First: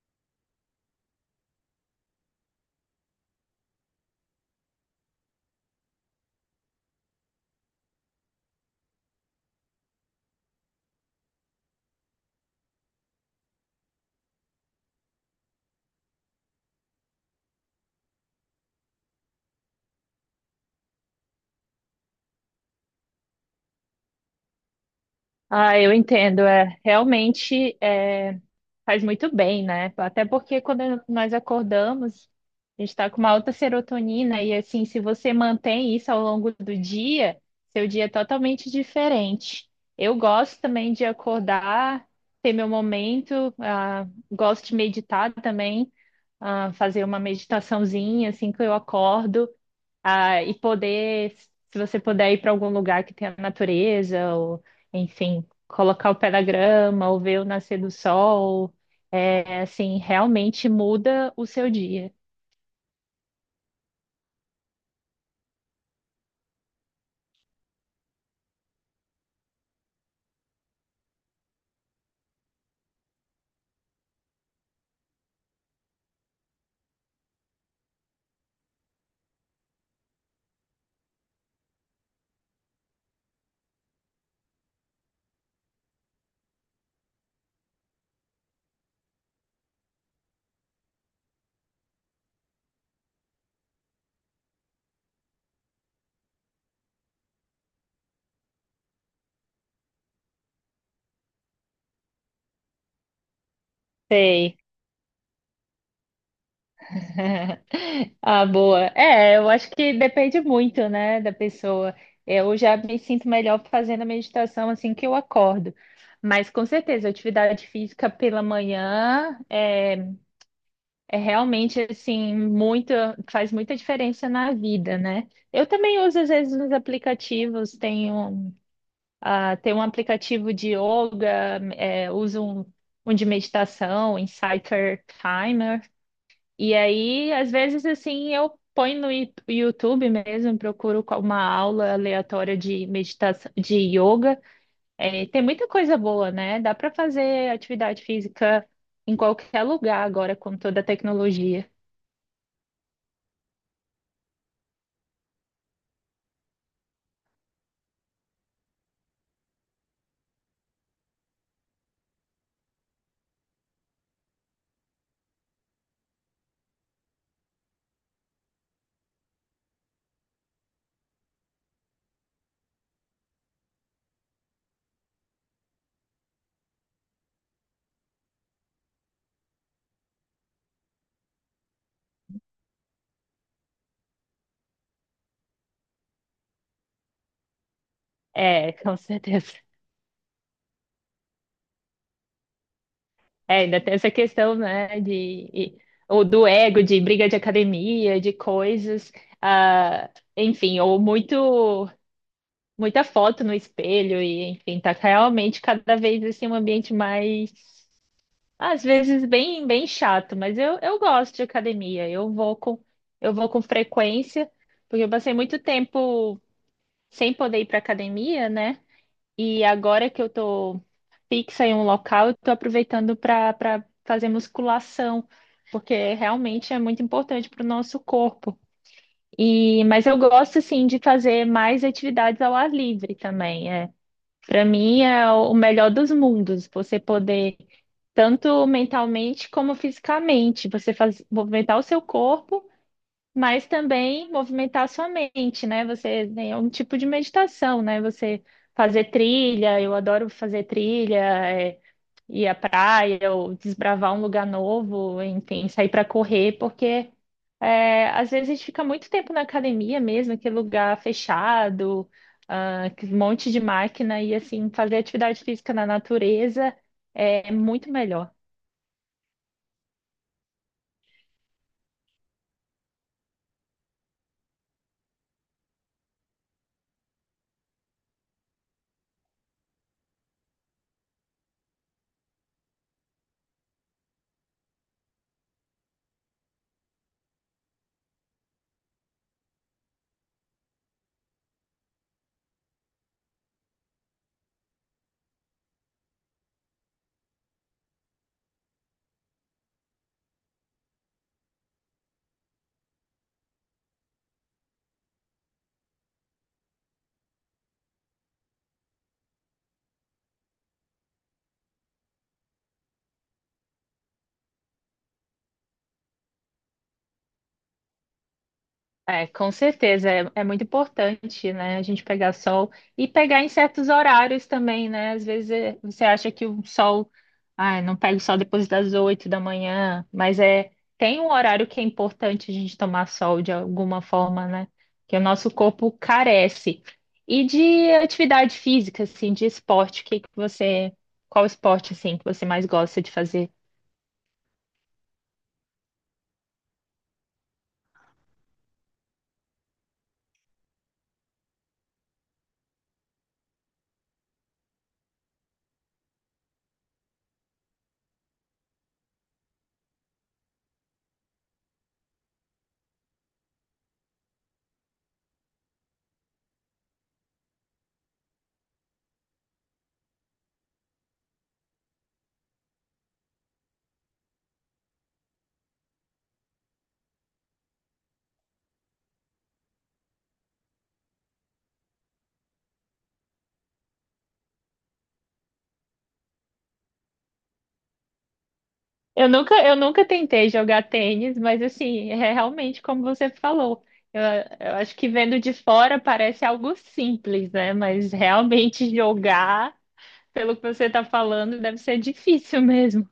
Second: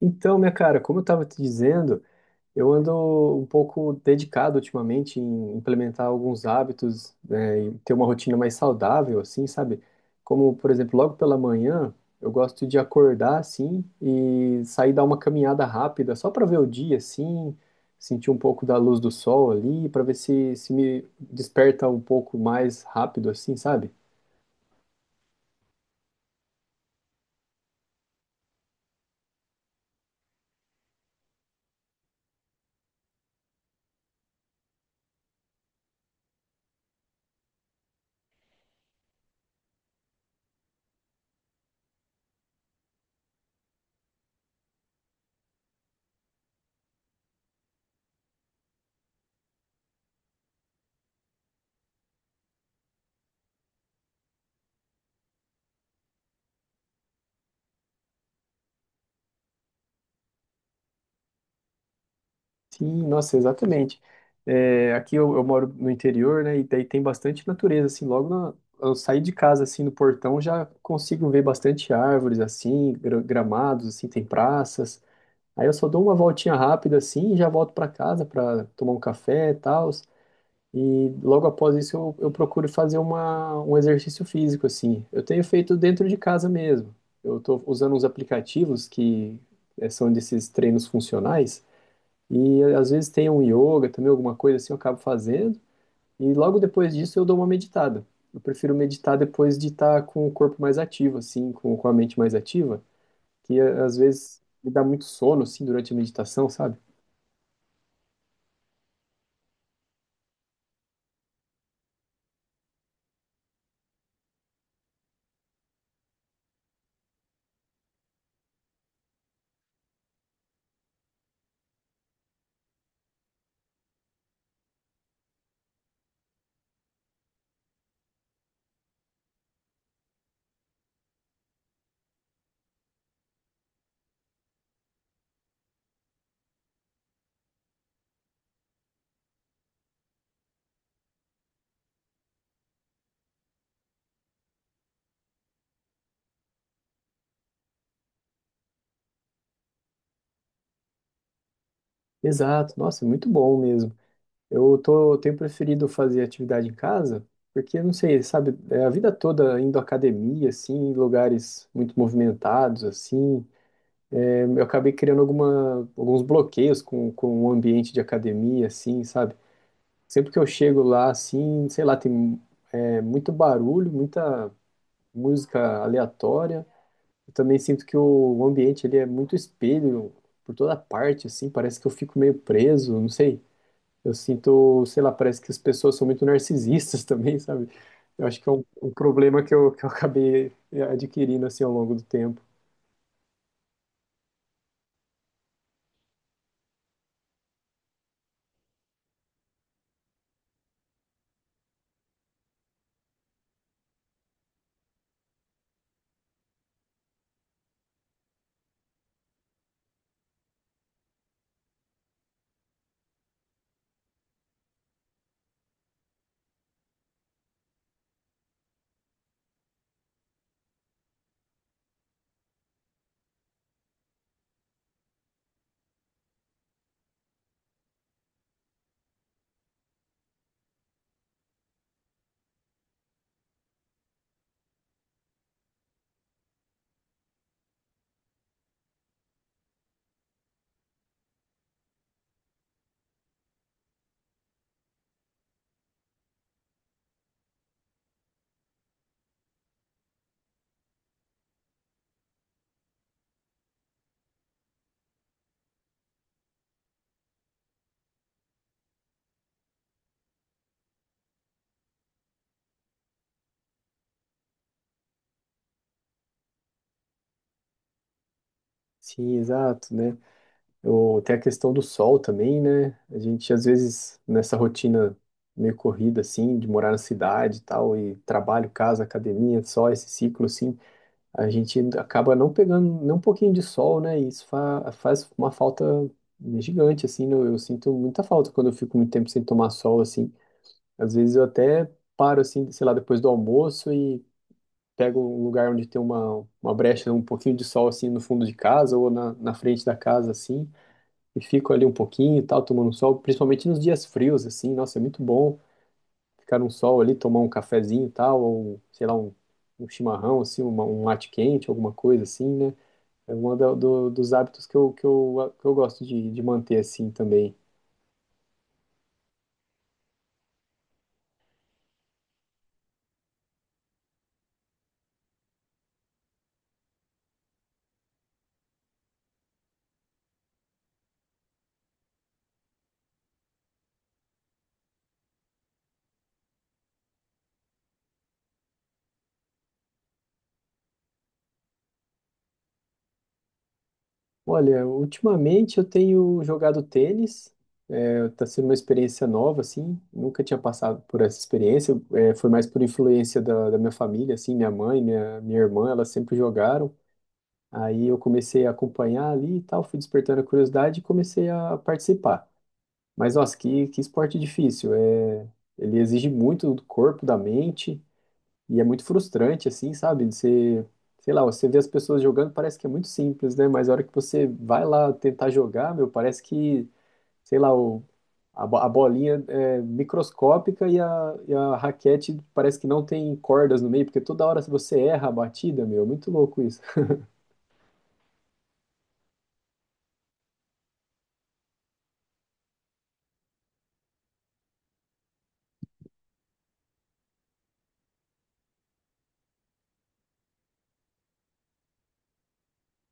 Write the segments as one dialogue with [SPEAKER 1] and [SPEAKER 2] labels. [SPEAKER 1] Então, minha cara, como eu estava te dizendo, eu ando um pouco dedicado ultimamente em implementar alguns hábitos, né, e ter uma rotina mais saudável, assim, sabe? Como, por exemplo, logo pela manhã, eu gosto de acordar, assim, e sair dar uma caminhada rápida, só para ver o dia, assim, sentir um pouco da luz do sol ali, para ver se me desperta um pouco mais rápido, assim, sabe?
[SPEAKER 2] Ah, eu entendo. É, realmente é, faz muito bem, né? Até porque quando nós acordamos, a gente está com uma alta serotonina e assim, se você mantém isso ao longo do dia, seu dia é totalmente diferente. Eu gosto também de acordar, ter meu momento, gosto de meditar também, fazer uma meditaçãozinha assim que eu acordo. Ah, e poder, se você puder ir para algum lugar que tenha natureza, ou enfim, colocar o pé na grama, ou ver o nascer do sol, é assim, realmente muda o seu dia.
[SPEAKER 1] Sim, nossa, exatamente. É, aqui eu moro no interior, né? E daí tem bastante natureza, assim. Eu saí de casa, assim, no portão, já consigo ver bastante árvores, assim, gramados, assim, tem praças. Aí eu só dou uma voltinha rápida, assim, e já volto para casa para tomar um café e tal. E logo após isso eu procuro fazer um exercício físico, assim. Eu tenho feito dentro de casa mesmo. Eu estou usando uns aplicativos que são desses treinos funcionais. E às vezes tem um yoga também, alguma coisa assim, eu acabo fazendo. E logo depois disso eu dou uma meditada. Eu prefiro meditar depois de estar com o corpo mais ativo, assim, com a mente mais ativa, às vezes
[SPEAKER 2] Sei.
[SPEAKER 1] me dá muito sono, assim, durante a meditação, sabe?
[SPEAKER 2] Ah, boa. É, eu acho que depende muito, né, da pessoa. Eu já me sinto melhor fazendo a meditação assim que eu acordo. Mas com certeza, atividade física pela manhã é realmente assim, muita, faz muita diferença na vida, né? Eu também uso às vezes nos aplicativos, tenho, tenho um aplicativo de yoga, é, uso um, um de meditação, um Insighter Timer, e aí às vezes assim eu ponho no YouTube mesmo, uma aula aleatória de meditação, de yoga. É, tem muita coisa boa, né? Dá para fazer atividade física em qualquer lugar agora com toda a tecnologia.
[SPEAKER 1] Exato, nossa, é muito bom mesmo. Eu tenho preferido fazer atividade em casa, porque, não sei, sabe, é, a vida toda indo à academia, assim, em lugares muito movimentados, assim, eu acabei criando alguns bloqueios com o ambiente de academia, assim, sabe? Sempre que eu chego lá, assim, sei lá, tem muito barulho, muita música aleatória. Eu também sinto que o ambiente ele é muito espelho por toda parte, assim, parece que eu fico meio preso, não sei. Eu sinto, sei lá, parece que as pessoas são muito narcisistas também, sabe? Eu acho que é um,
[SPEAKER 2] É,
[SPEAKER 1] um
[SPEAKER 2] com
[SPEAKER 1] problema
[SPEAKER 2] certeza.
[SPEAKER 1] que eu acabei adquirindo, assim, ao longo do tempo.
[SPEAKER 2] É, ainda tem essa questão, né, e- ou do ego, de briga de academia, de coisas, ah, enfim, ou muito, muita foto no espelho, e enfim, tá realmente cada vez assim um ambiente mais, às vezes bem, bem chato, mas eu gosto de academia, eu vou com frequência, porque eu passei muito tempo sem poder ir para academia, né, e agora que eu tô fixa em um local, eu estou aproveitando para fazer musculação, porque realmente é muito importante para o nosso corpo. E, mas eu gosto assim de fazer mais atividades ao ar livre também. É. Para mim é o melhor dos mundos, você poder tanto mentalmente como fisicamente, você faz, movimentar o seu corpo, mas também movimentar a sua mente, né? Você tem um tipo de meditação, né? Você fazer trilha, eu adoro fazer trilha, é, ir à praia ou desbravar um lugar novo, enfim, sair para correr, porque é, às vezes a gente fica muito tempo na academia mesmo, aquele lugar fechado, um monte de máquina, e assim, fazer atividade física na natureza é muito melhor.
[SPEAKER 1] Sim, exato, né? Eu, tem a questão do sol também, né? A gente, às vezes, nessa rotina meio corrida, assim, de morar na cidade e tal, e trabalho, casa, academia, só esse ciclo, assim, a gente acaba não pegando nem um pouquinho de sol, né? E isso fa faz uma falta gigante, assim, né? Eu sinto muita falta quando eu fico muito tempo sem tomar sol, assim. Às vezes eu até paro, assim, sei lá, depois do almoço e pego um lugar onde tem uma brecha, um pouquinho de sol, assim, no fundo de casa ou na frente da casa, assim e fico ali um pouquinho e tal, tomando sol, principalmente nos dias frios, assim, nossa, é muito bom ficar no sol ali, tomar um cafezinho e tal, ou um, sei lá, um chimarrão, assim, um mate quente, alguma coisa assim, né? É um dos hábitos que eu gosto de manter assim também.
[SPEAKER 2] É, com certeza, é, é muito importante, né, a gente pegar sol e pegar em certos horários também, né? Você acha que o sol, ai, não pega o sol depois das 8 da manhã, mas é tem um horário que é importante a gente tomar sol de alguma forma, né? Que o nosso corpo carece. E de atividade física, assim, de esporte, o que que você, qual esporte assim que você mais gosta de fazer?
[SPEAKER 1] Olha, ultimamente eu tenho jogado tênis, é, tá sendo uma experiência nova, assim, nunca tinha passado por essa experiência, é, foi mais por influência da minha família, assim, minha mãe, minha irmã, elas sempre jogaram. Aí eu comecei a acompanhar ali e tal, fui despertando a curiosidade e comecei a participar. Mas nossa, que esporte difícil. É, ele exige muito do corpo, da mente e é muito frustrante, assim, sabe? Você, sei lá, você vê as pessoas jogando, parece que é muito simples, né? Mas a hora que você vai lá tentar jogar, meu, parece que, sei lá, a bolinha é microscópica e a, raquete parece que não tem cordas no meio, porque toda hora você erra a batida, meu, é muito louco isso.
[SPEAKER 2] Eu nunca tentei jogar tênis, mas assim, é realmente como você falou. Eu, eu acho que vendo de fora parece algo simples, né? Mas realmente jogar, pelo que você está falando, deve ser difícil mesmo.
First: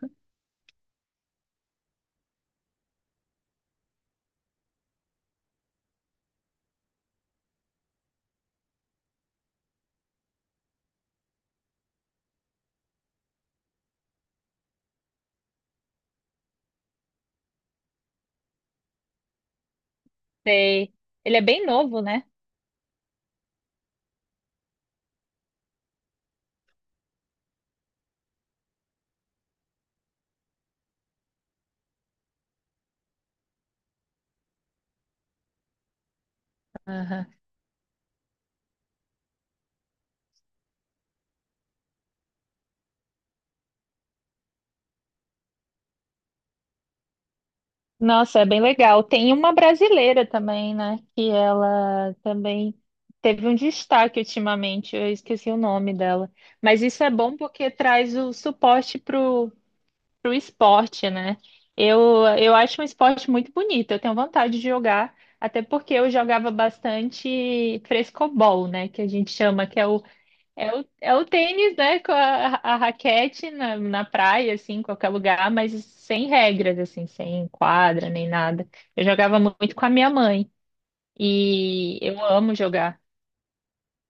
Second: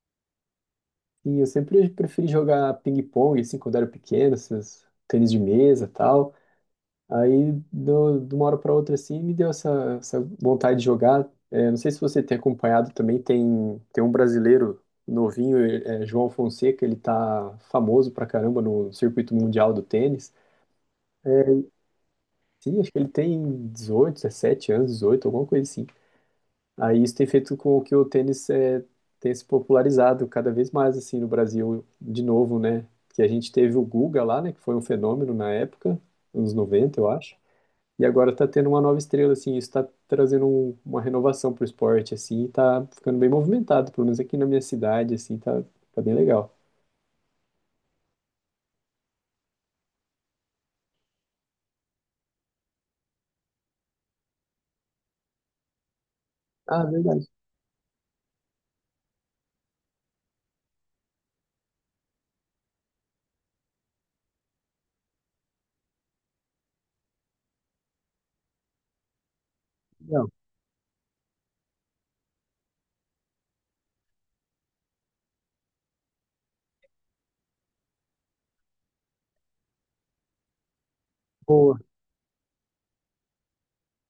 [SPEAKER 1] E eu sempre preferi jogar ping-pong, assim, quando era pequeno, esses tênis de mesa e tal. Aí, de uma hora para outra, assim, me deu essa, essa vontade de jogar. É, não sei se você tem acompanhado também, tem, tem um brasileiro novinho, é João Fonseca, ele tá famoso pra caramba no circuito mundial do tênis.
[SPEAKER 2] Sei. Ele é bem novo, né?
[SPEAKER 1] Sim, acho que ele tem 18, 17 anos, 18, alguma coisa assim. Aí isso tem feito com que o tênis é, tenha se popularizado cada vez mais assim no Brasil, de novo, né? Que a gente teve o Guga lá, né? Que foi um fenômeno na época, anos 90 eu
[SPEAKER 2] Aham.
[SPEAKER 1] acho. E agora tá tendo uma nova estrela, assim, isso tá trazendo uma renovação pro esporte, assim, e tá ficando bem movimentado, pelo menos aqui na minha cidade, assim, tá, tá bem legal.
[SPEAKER 2] Nossa, é bem legal. Tem uma brasileira também, né? Que ela também teve um destaque ultimamente. Eu esqueci o nome dela. Mas
[SPEAKER 1] Ah,
[SPEAKER 2] isso é
[SPEAKER 1] verdade,
[SPEAKER 2] bom porque traz o suporte pro esporte, né? Eu acho um esporte muito bonito, eu tenho vontade de jogar, até porque eu jogava bastante frescobol, né? Que a gente chama,
[SPEAKER 1] que legal.
[SPEAKER 2] é o tênis, né? Com a raquete na, na praia, assim, em qualquer lugar, mas sem regras, assim, sem quadra nem nada. Eu jogava muito com a minha mãe
[SPEAKER 1] Boa.
[SPEAKER 2] e eu amo jogar.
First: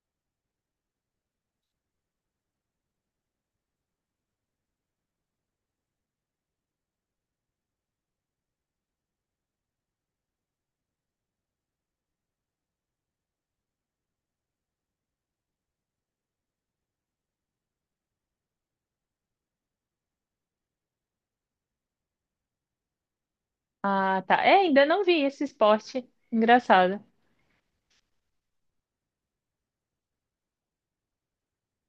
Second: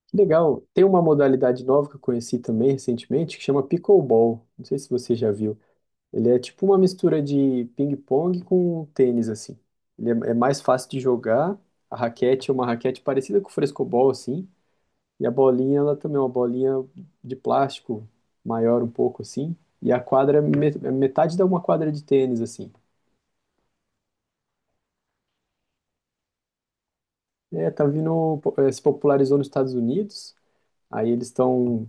[SPEAKER 1] Que legal. Tem uma modalidade nova que eu conheci também recentemente, que chama pickleball. Não sei se você já viu. Ele é tipo uma mistura de ping-pong com tênis, assim. Ele é mais fácil de jogar. A raquete é uma raquete parecida com o frescobol, assim. E a bolinha, ela também é uma bolinha de plástico, maior um pouco, assim. E a quadra é metade da uma quadra de tênis, assim.
[SPEAKER 2] Ah, tá. É, ainda não vi esse esporte. Engraçado.
[SPEAKER 1] É, tá vindo, se popularizou nos Estados Unidos. Aí eles estão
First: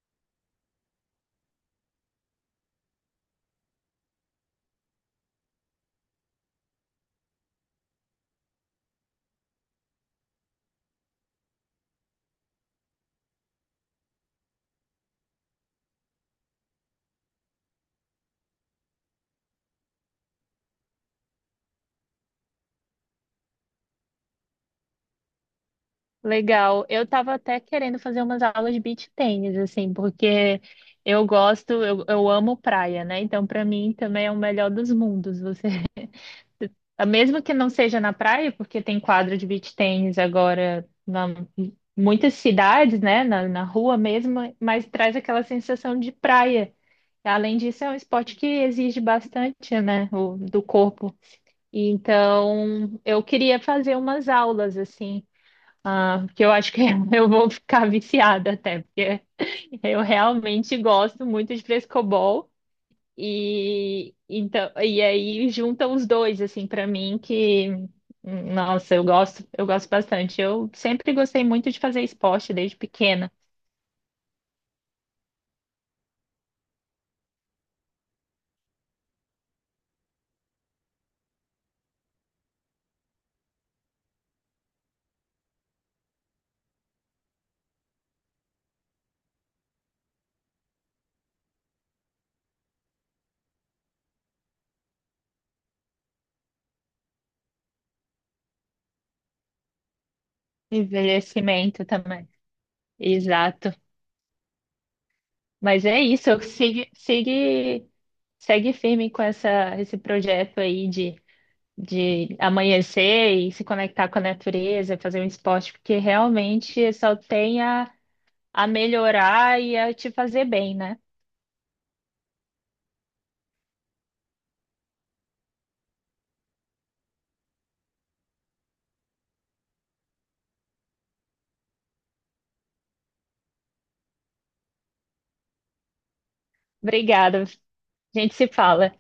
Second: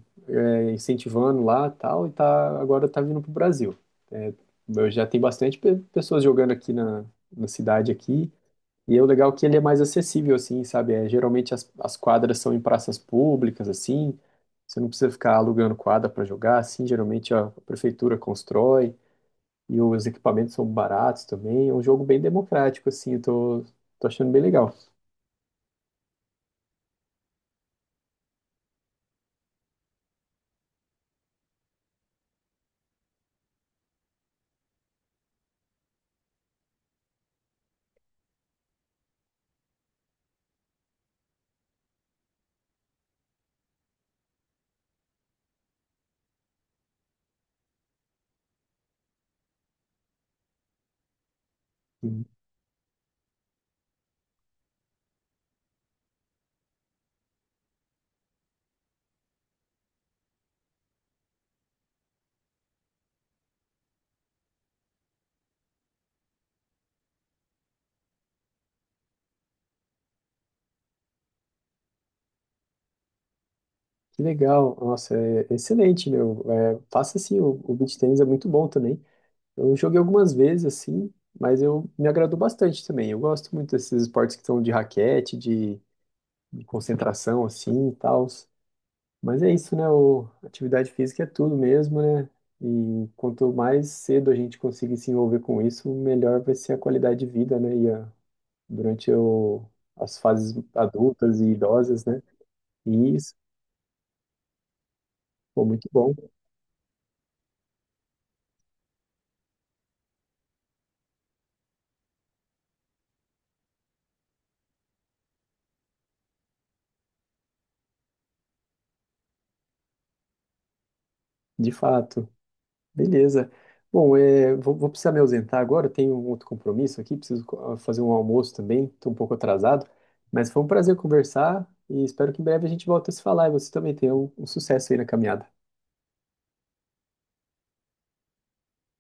[SPEAKER 1] incentivando lá, tal. E tá, agora tá vindo pro Brasil. É, eu já tem bastante pessoas jogando aqui na cidade aqui. E é o legal é que ele é mais acessível, assim, sabe? É, geralmente as quadras são em praças públicas, assim. Você não precisa ficar alugando quadra para jogar, assim. Geralmente a prefeitura constrói e os equipamentos são baratos também. É um jogo bem democrático, assim. Eu tô achando bem legal.
[SPEAKER 2] Legal. Eu tava até querendo fazer umas aulas de beach tênis, assim, porque eu gosto, eu amo praia, né? Então, para mim, também é o melhor dos mundos. Você, mesmo que não seja na praia, porque tem quadro de beach tênis agora na muitas cidades, né? Na, na rua mesmo, mas traz aquela sensação de praia. Além disso, é um esporte que exige bastante, né? O, do corpo.
[SPEAKER 1] Uhum.
[SPEAKER 2] Então, eu queria fazer umas aulas, assim. Ah, porque eu acho que eu vou ficar viciada até, porque eu realmente gosto muito de frescobol e então e aí juntam os dois assim para mim que nossa, eu gosto bastante. Eu sempre gostei muito de fazer esporte desde pequena.
[SPEAKER 1] Que legal. Nossa, é excelente, meu. É, faça assim, o beach tennis é muito bom também. Eu joguei algumas vezes, assim, mas eu me agradou bastante também. Eu gosto muito desses esportes que são de raquete, de concentração assim e tal. Mas é isso, né? O, atividade física é tudo mesmo, né? E quanto mais cedo a gente conseguir se envolver com isso, melhor vai ser a qualidade de vida, né? E a, durante o, as fases adultas e
[SPEAKER 2] Envelhecimento
[SPEAKER 1] idosas, né?
[SPEAKER 2] também.
[SPEAKER 1] E isso,
[SPEAKER 2] Exato.
[SPEAKER 1] pô,
[SPEAKER 2] Mas
[SPEAKER 1] muito
[SPEAKER 2] é
[SPEAKER 1] bom,
[SPEAKER 2] isso, sigue, segue firme com essa esse projeto aí de amanhecer e se conectar com a natureza, fazer um esporte, porque realmente só tem a melhorar e a te fazer bem, né?
[SPEAKER 1] de fato. Beleza. Bom, é, vou precisar me ausentar agora, eu tenho um outro compromisso aqui, preciso fazer um almoço também, estou um pouco atrasado, mas foi um prazer conversar e espero que em breve a gente volte a se falar e você também tenha um sucesso aí na caminhada.
[SPEAKER 2] Obrigada. A gente se fala.